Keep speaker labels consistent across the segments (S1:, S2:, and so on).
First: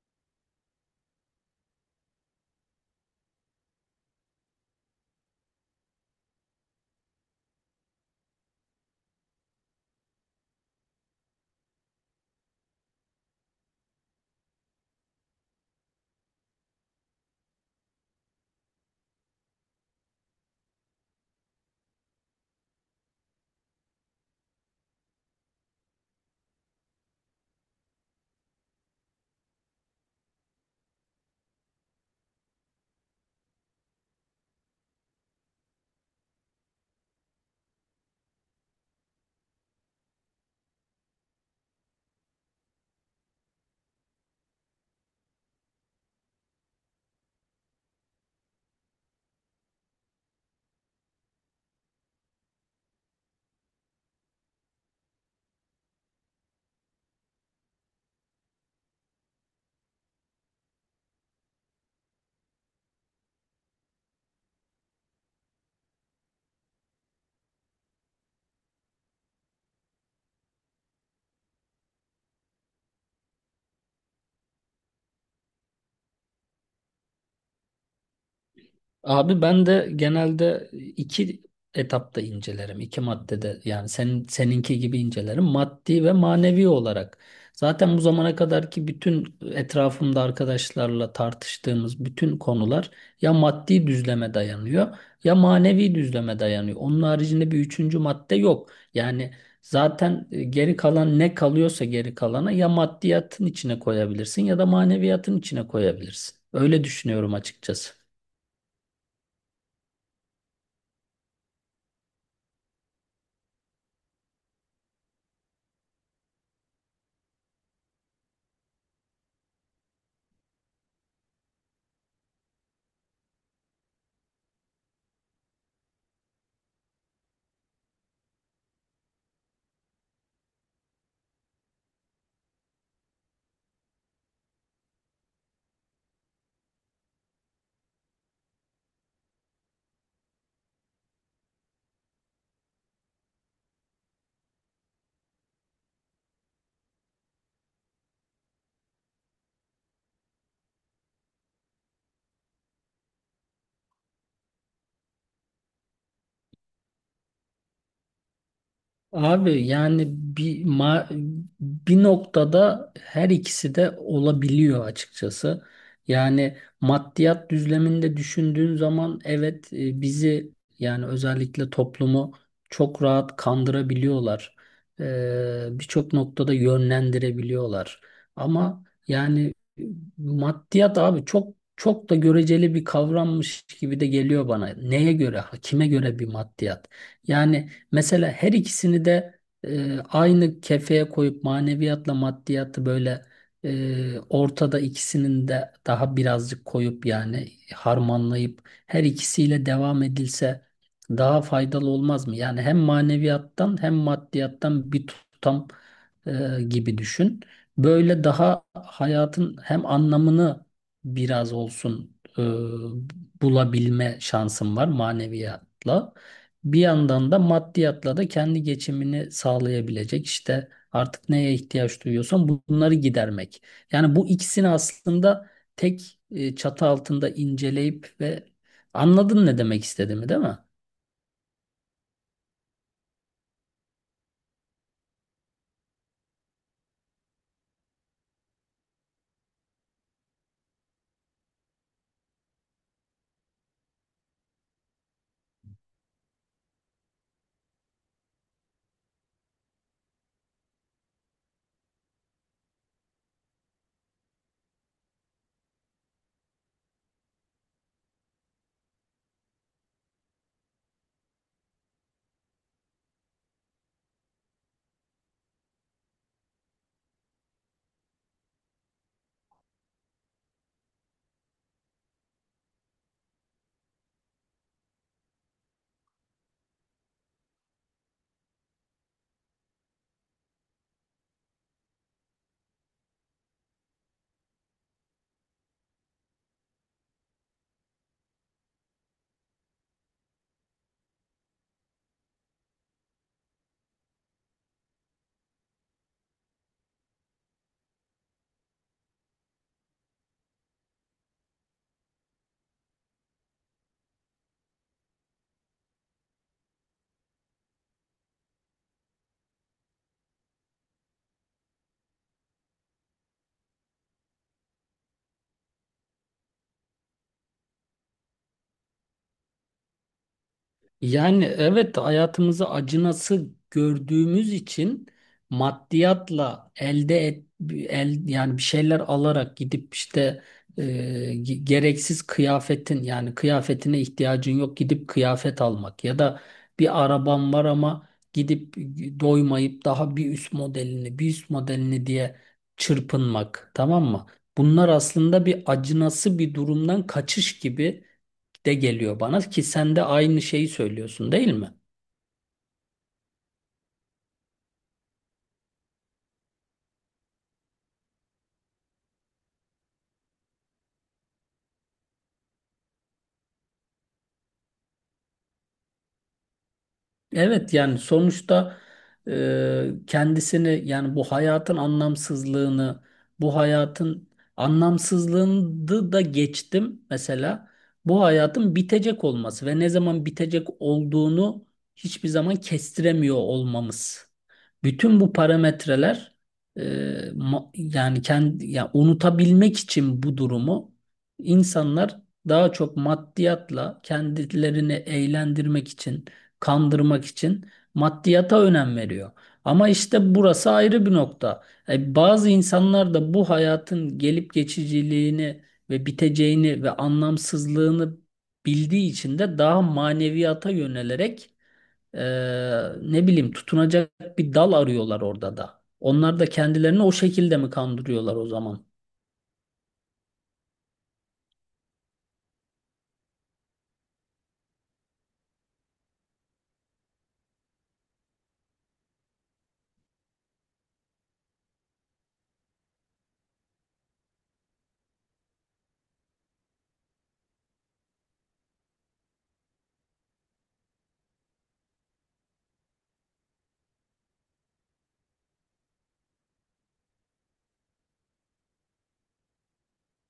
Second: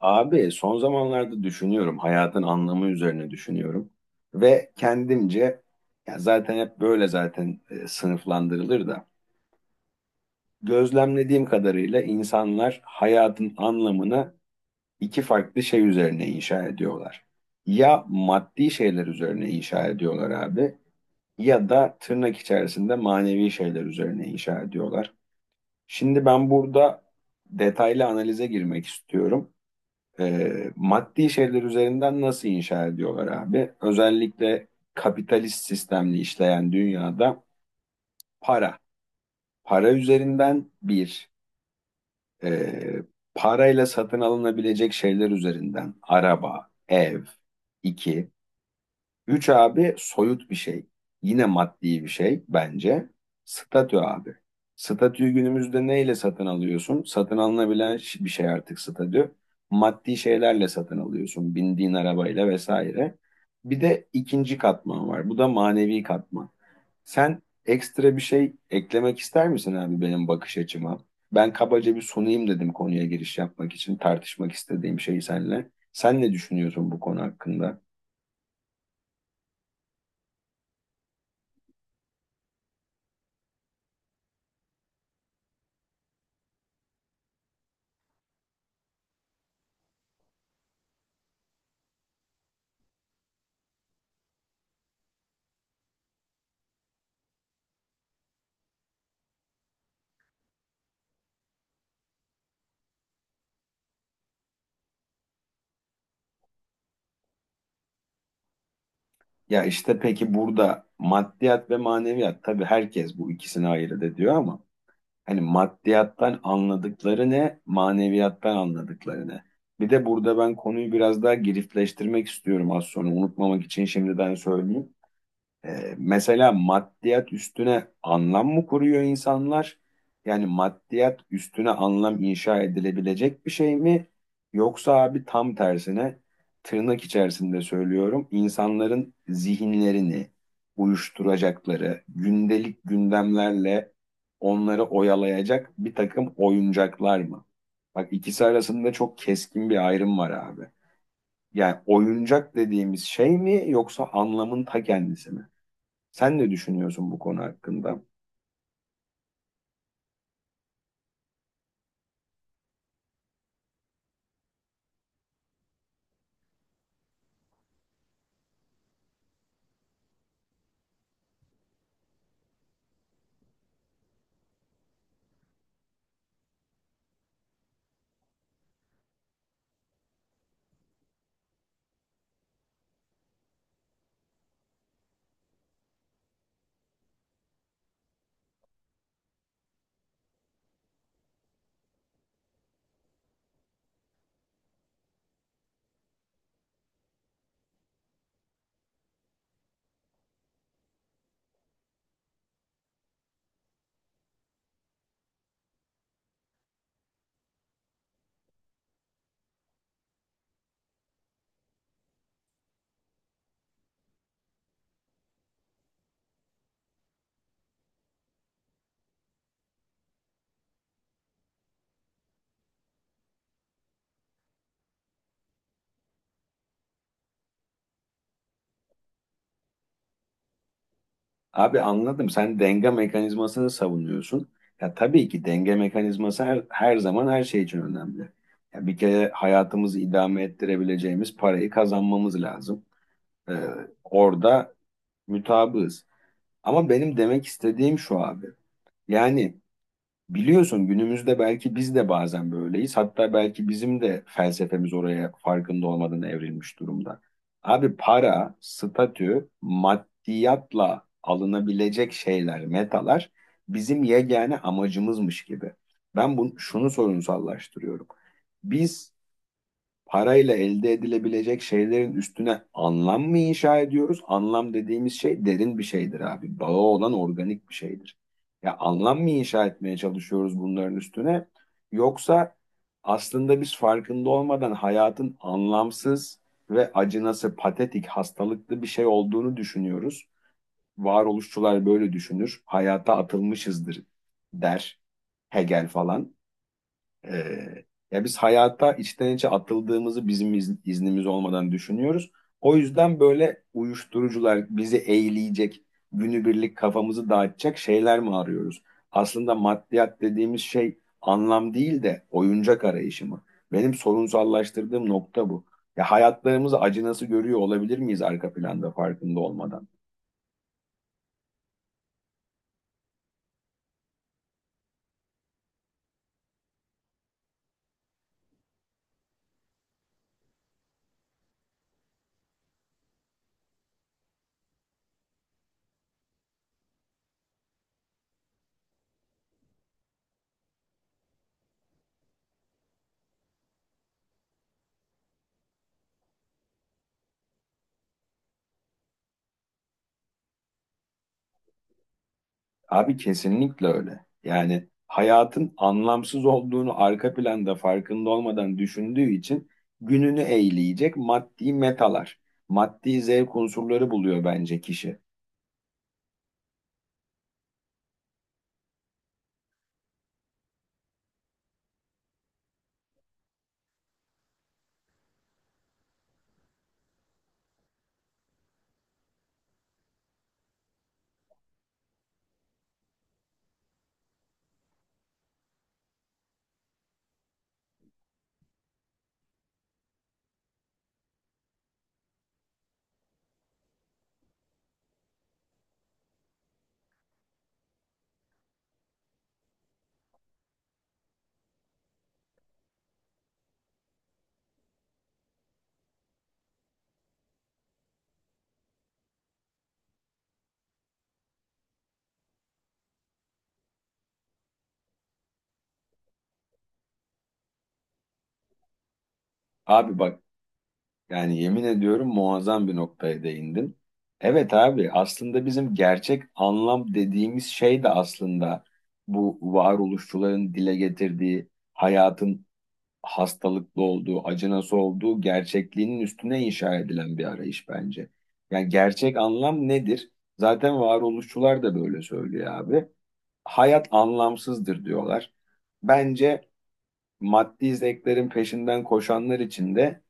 S1: Abi son zamanlarda düşünüyorum, hayatın anlamı üzerine düşünüyorum ve kendimce ya zaten hep böyle zaten sınıflandırılır da gözlemlediğim kadarıyla insanlar hayatın anlamını iki farklı şey üzerine inşa ediyorlar. Ya maddi şeyler üzerine inşa ediyorlar abi, ya da tırnak içerisinde manevi şeyler üzerine inşa ediyorlar. Şimdi ben burada detaylı analize girmek istiyorum. Maddi şeyler üzerinden nasıl inşa ediyorlar abi? Özellikle kapitalist sistemli işleyen dünyada para. Para üzerinden bir, e, parayla satın alınabilecek şeyler üzerinden araba, ev, iki, üç abi soyut bir şey. Yine maddi bir şey bence. Statü abi. Statüyü günümüzde neyle satın alıyorsun? Satın alınabilen bir şey artık statü. Maddi şeylerle satın alıyorsun. Bindiğin arabayla vesaire. Bir de ikinci katman var. Bu da manevi katman. Sen ekstra bir şey eklemek ister misin abi benim bakış açıma? Ben kabaca bir sunayım dedim konuya giriş yapmak için tartışmak istediğim şeyi seninle. Sen ne düşünüyorsun bu konu hakkında?
S2: Abi ben de genelde iki etapta incelerim. İki maddede yani seninki gibi incelerim. Maddi ve manevi olarak. Zaten bu zamana kadarki bütün etrafımda arkadaşlarla tartıştığımız bütün konular ya maddi düzleme dayanıyor ya manevi düzleme dayanıyor. Onun haricinde bir üçüncü madde yok. Yani zaten geri kalan ne kalıyorsa geri kalana ya maddiyatın içine koyabilirsin ya da maneviyatın içine koyabilirsin. Öyle düşünüyorum açıkçası.
S1: Ya işte peki burada maddiyat ve maneviyat tabii herkes bu ikisini ayırt ediyor ama hani maddiyattan anladıkları ne, maneviyattan anladıkları ne? Bir de burada ben konuyu biraz daha girifleştirmek istiyorum, az sonra unutmamak için şimdiden söyleyeyim. Mesela maddiyat üstüne anlam mı kuruyor insanlar? Yani maddiyat üstüne anlam inşa edilebilecek bir şey mi? Yoksa abi tam tersine, tırnak içerisinde söylüyorum, insanların zihinlerini uyuşturacakları, gündelik gündemlerle onları oyalayacak bir takım oyuncaklar mı? Bak ikisi arasında çok keskin bir ayrım var abi. Yani oyuncak dediğimiz şey mi yoksa anlamın ta kendisi mi? Sen ne düşünüyorsun bu konu hakkında?
S2: Abi yani bir noktada her ikisi de olabiliyor açıkçası. Yani maddiyat düzleminde düşündüğün zaman evet, bizi yani özellikle toplumu çok rahat kandırabiliyorlar. Birçok noktada yönlendirebiliyorlar. Ama yani e, maddiyat abi çok çok da göreceli bir kavrammış gibi de geliyor bana. Neye göre, kime göre bir maddiyat? Yani Mesela her ikisini de aynı kefeye koyup maneviyatla maddiyatı böyle ortada ikisinin de daha birazcık koyup yani harmanlayıp her ikisiyle devam edilse daha faydalı olmaz mı? Yani hem maneviyattan hem maddiyattan bir tutam gibi düşün. Böyle daha hayatın hem anlamını biraz olsun bulabilme şansın var maneviyatla. Bir yandan da maddiyatla da kendi geçimini sağlayabilecek işte artık neye ihtiyaç duyuyorsan bunları gidermek. Yani bu ikisini aslında tek çatı altında inceleyip ve anladın ne demek istediğimi, değil mi?
S1: Abi anladım. Sen denge mekanizmasını savunuyorsun. Ya tabii ki denge mekanizması her zaman her şey için önemli. Ya bir kere hayatımızı idame ettirebileceğimiz parayı kazanmamız lazım. Ee, Orada mutabığız. Ama benim demek istediğim şu abi. Yani Biliyorsun günümüzde belki biz de bazen böyleyiz. Hatta belki bizim de felsefemiz oraya farkında olmadan evrilmiş durumda. Abi para, statü, maddiyatla alınabilecek şeyler, metalar bizim yegane amacımızmış gibi. Şunu sorunsallaştırıyorum. Biz Parayla elde edilebilecek şeylerin üstüne anlam mı inşa ediyoruz? Anlam dediğimiz şey derin bir şeydir abi. Bağı olan organik bir şeydir. Ya anlam mı inşa etmeye çalışıyoruz bunların üstüne? Yoksa aslında biz farkında olmadan hayatın anlamsız ve acınası, patetik, hastalıklı bir şey olduğunu düşünüyoruz. Varoluşçular böyle düşünür. Hayata atılmışızdır der Hegel falan. Ee, Ya biz hayata içten içe atıldığımızı iznimiz olmadan düşünüyoruz. O yüzden böyle uyuşturucular bizi eğleyecek, günübirlik kafamızı dağıtacak şeyler mi arıyoruz? Aslında maddiyat dediğimiz şey anlam değil de oyuncak arayışı mı? Benim sorunsallaştırdığım nokta bu. Ya hayatlarımızı acı nasıl görüyor olabilir miyiz arka planda farkında olmadan?
S2: Yani evet, hayatımızı acınası gördüğümüz için maddiyatla elde et el yani bir şeyler alarak gidip işte e, gereksiz kıyafetin yani kıyafetine ihtiyacın yok, gidip kıyafet almak ya da bir araban var ama gidip doymayıp daha bir üst modelini bir üst modelini diye çırpınmak, tamam mı? Bunlar aslında bir acınası bir durumdan kaçış gibi de geliyor bana ki sen de aynı şeyi söylüyorsun, değil mi?
S1: Abi kesinlikle öyle. Yani hayatın anlamsız olduğunu arka planda farkında olmadan düşündüğü için gününü eğleyecek maddi metalar, maddi zevk unsurları buluyor bence kişi.
S2: Evet, yani sonuçta kendisini yani bu hayatın anlamsızlığını bu hayatın anlamsızlığını da geçtim, mesela bu hayatın bitecek olması ve ne zaman bitecek olduğunu hiçbir zaman kestiremiyor olmamız. Bütün bu parametreler e, yani kendi yani unutabilmek için bu durumu, insanlar daha çok maddiyatla kendilerini eğlendirmek için, kandırmak için maddiyata önem veriyor. Ama işte burası ayrı bir nokta. E, bazı insanlar da bu hayatın gelip geçiciliğini ve biteceğini ve anlamsızlığını bildiği için de daha maneviyata yönelerek e, ne bileyim tutunacak bir dal arıyorlar orada da. Onlar da kendilerini o şekilde mi kandırıyorlar o zaman?
S1: Abi bak, yani yemin ediyorum muazzam bir noktaya değindin. Evet abi aslında bizim gerçek anlam dediğimiz şey de aslında bu varoluşçuların dile getirdiği hayatın hastalıklı olduğu, acı nasıl olduğu gerçekliğinin üstüne inşa edilen bir arayış bence. Yani gerçek anlam nedir? Zaten varoluşçular da böyle söylüyor abi. Hayat anlamsızdır diyorlar. Bence maddi zevklerin peşinden koşanlar için de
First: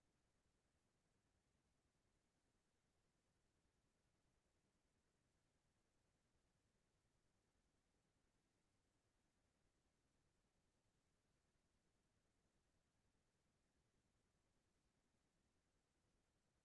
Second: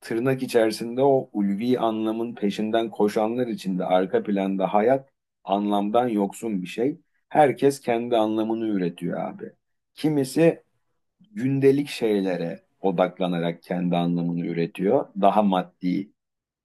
S1: tırnak içerisinde o ulvi anlamın peşinden koşanlar için de arka planda hayat anlamdan yoksun bir şey. Herkes kendi anlamını üretiyor abi. Kimisi gündelik şeylere odaklanarak kendi anlamını üretiyor. Daha maddi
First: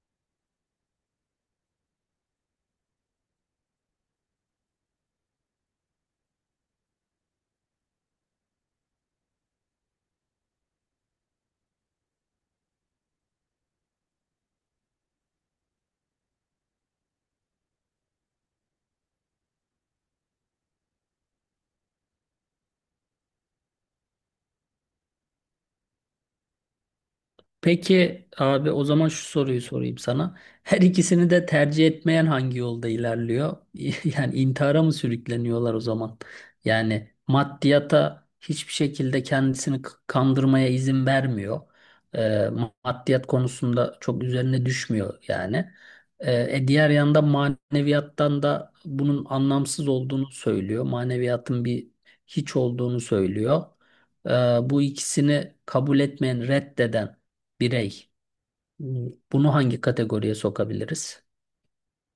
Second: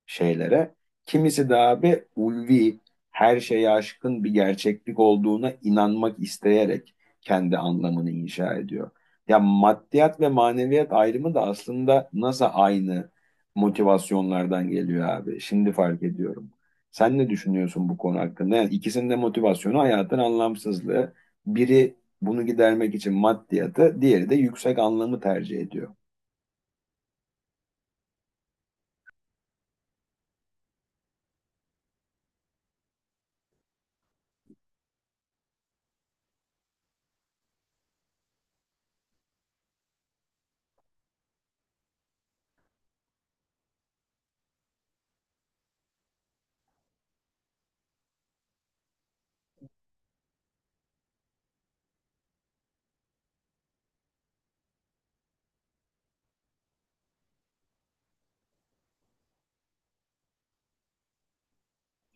S1: şeylere. Kimisi de abi ulvi, her şeye aşkın bir gerçeklik olduğuna inanmak isteyerek kendi anlamını inşa ediyor. Ya maddiyat ve maneviyat ayrımı da aslında nasıl aynı motivasyonlardan geliyor abi. Şimdi fark ediyorum. Sen ne düşünüyorsun bu konu hakkında? Yani ikisinin de motivasyonu hayatın anlamsızlığı. Biri bunu gidermek için maddiyatı, diğeri de yüksek anlamı tercih ediyor.
S2: Peki abi o zaman şu soruyu sorayım sana. Her ikisini de tercih etmeyen hangi yolda ilerliyor? Yani intihara mı sürükleniyorlar o zaman? Yani maddiyata hiçbir şekilde kendisini kandırmaya izin vermiyor. Ee, Maddiyat konusunda çok üzerine düşmüyor yani. Diğer yanda maneviyattan da bunun anlamsız olduğunu söylüyor. Maneviyatın bir hiç olduğunu söylüyor. Ee, Bu ikisini kabul etmeyen, reddeden birey. Bunu hangi kategoriye sokabiliriz?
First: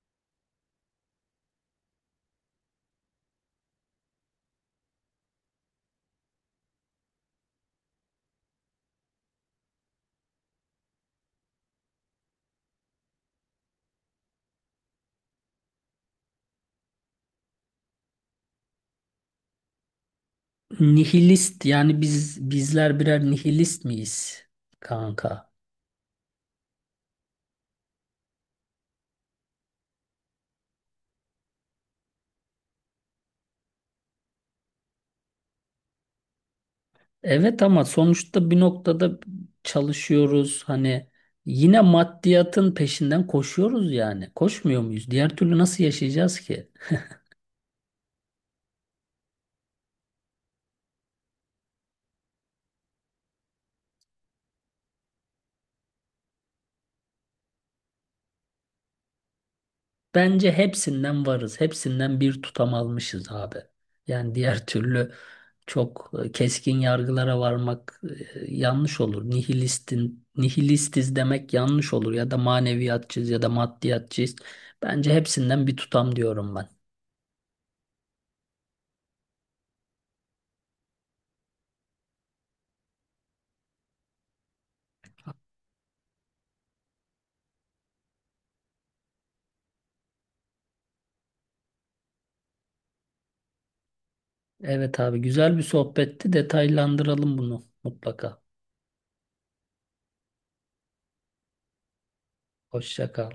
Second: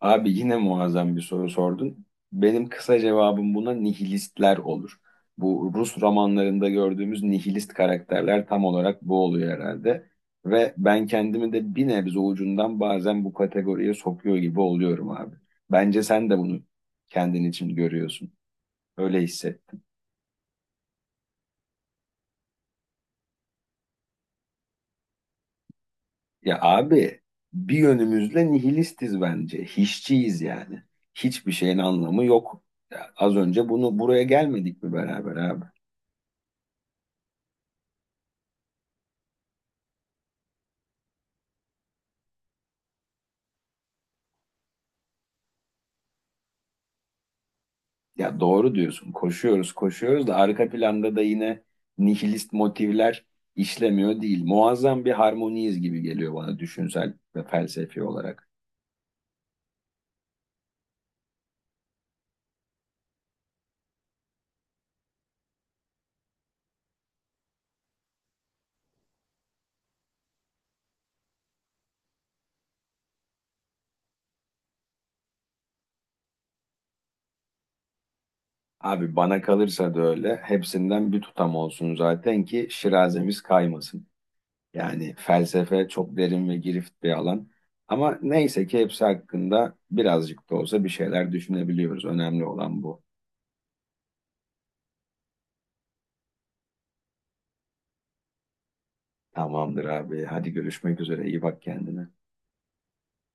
S1: Abi yine muazzam bir soru sordun. Benim kısa cevabım buna nihilistler olur. Bu Rus romanlarında gördüğümüz nihilist karakterler tam olarak bu oluyor herhalde. Ve ben kendimi de bir nebze ucundan bazen bu kategoriye sokuyor gibi oluyorum abi. Bence sen de bunu kendin için görüyorsun. Öyle hissettim.
S2: Nihilist yani bizler birer nihilist miyiz kanka?
S1: Ya abi bir yönümüzle nihilistiz bence. Hiççiyiz yani. Hiçbir şeyin anlamı yok. Ya az önce bunu buraya gelmedik mi beraber abi?
S2: Evet ama sonuçta bir noktada çalışıyoruz. Hani yine maddiyatın peşinden koşuyoruz yani. Koşmuyor muyuz? Diğer türlü nasıl yaşayacağız ki?
S1: Ya doğru diyorsun. Koşuyoruz, koşuyoruz da arka planda da yine nihilist motivler işlemiyor değil. Muazzam bir harmoniyiz gibi geliyor bana düşünsel ve felsefi olarak.
S2: Bence hepsinden varız. Hepsinden bir tutam almışız abi. Yani diğer türlü çok keskin yargılara varmak yanlış olur. Nihilistiz demek yanlış olur. Ya da maneviyatçıyız ya da maddiyatçıyız. Bence hepsinden bir tutam diyorum ben.
S1: Abi bana kalırsa da öyle. Hepsinden bir tutam olsun zaten ki şirazemiz kaymasın. Yani felsefe çok derin ve girift bir alan. Ama neyse ki hepsi hakkında birazcık da olsa bir şeyler düşünebiliyoruz. Önemli olan bu.
S2: Evet abi, güzel bir sohbetti. Detaylandıralım bunu mutlaka.
S1: Tamamdır abi. Hadi görüşmek üzere. İyi bak kendine.
S2: Hoşça kal.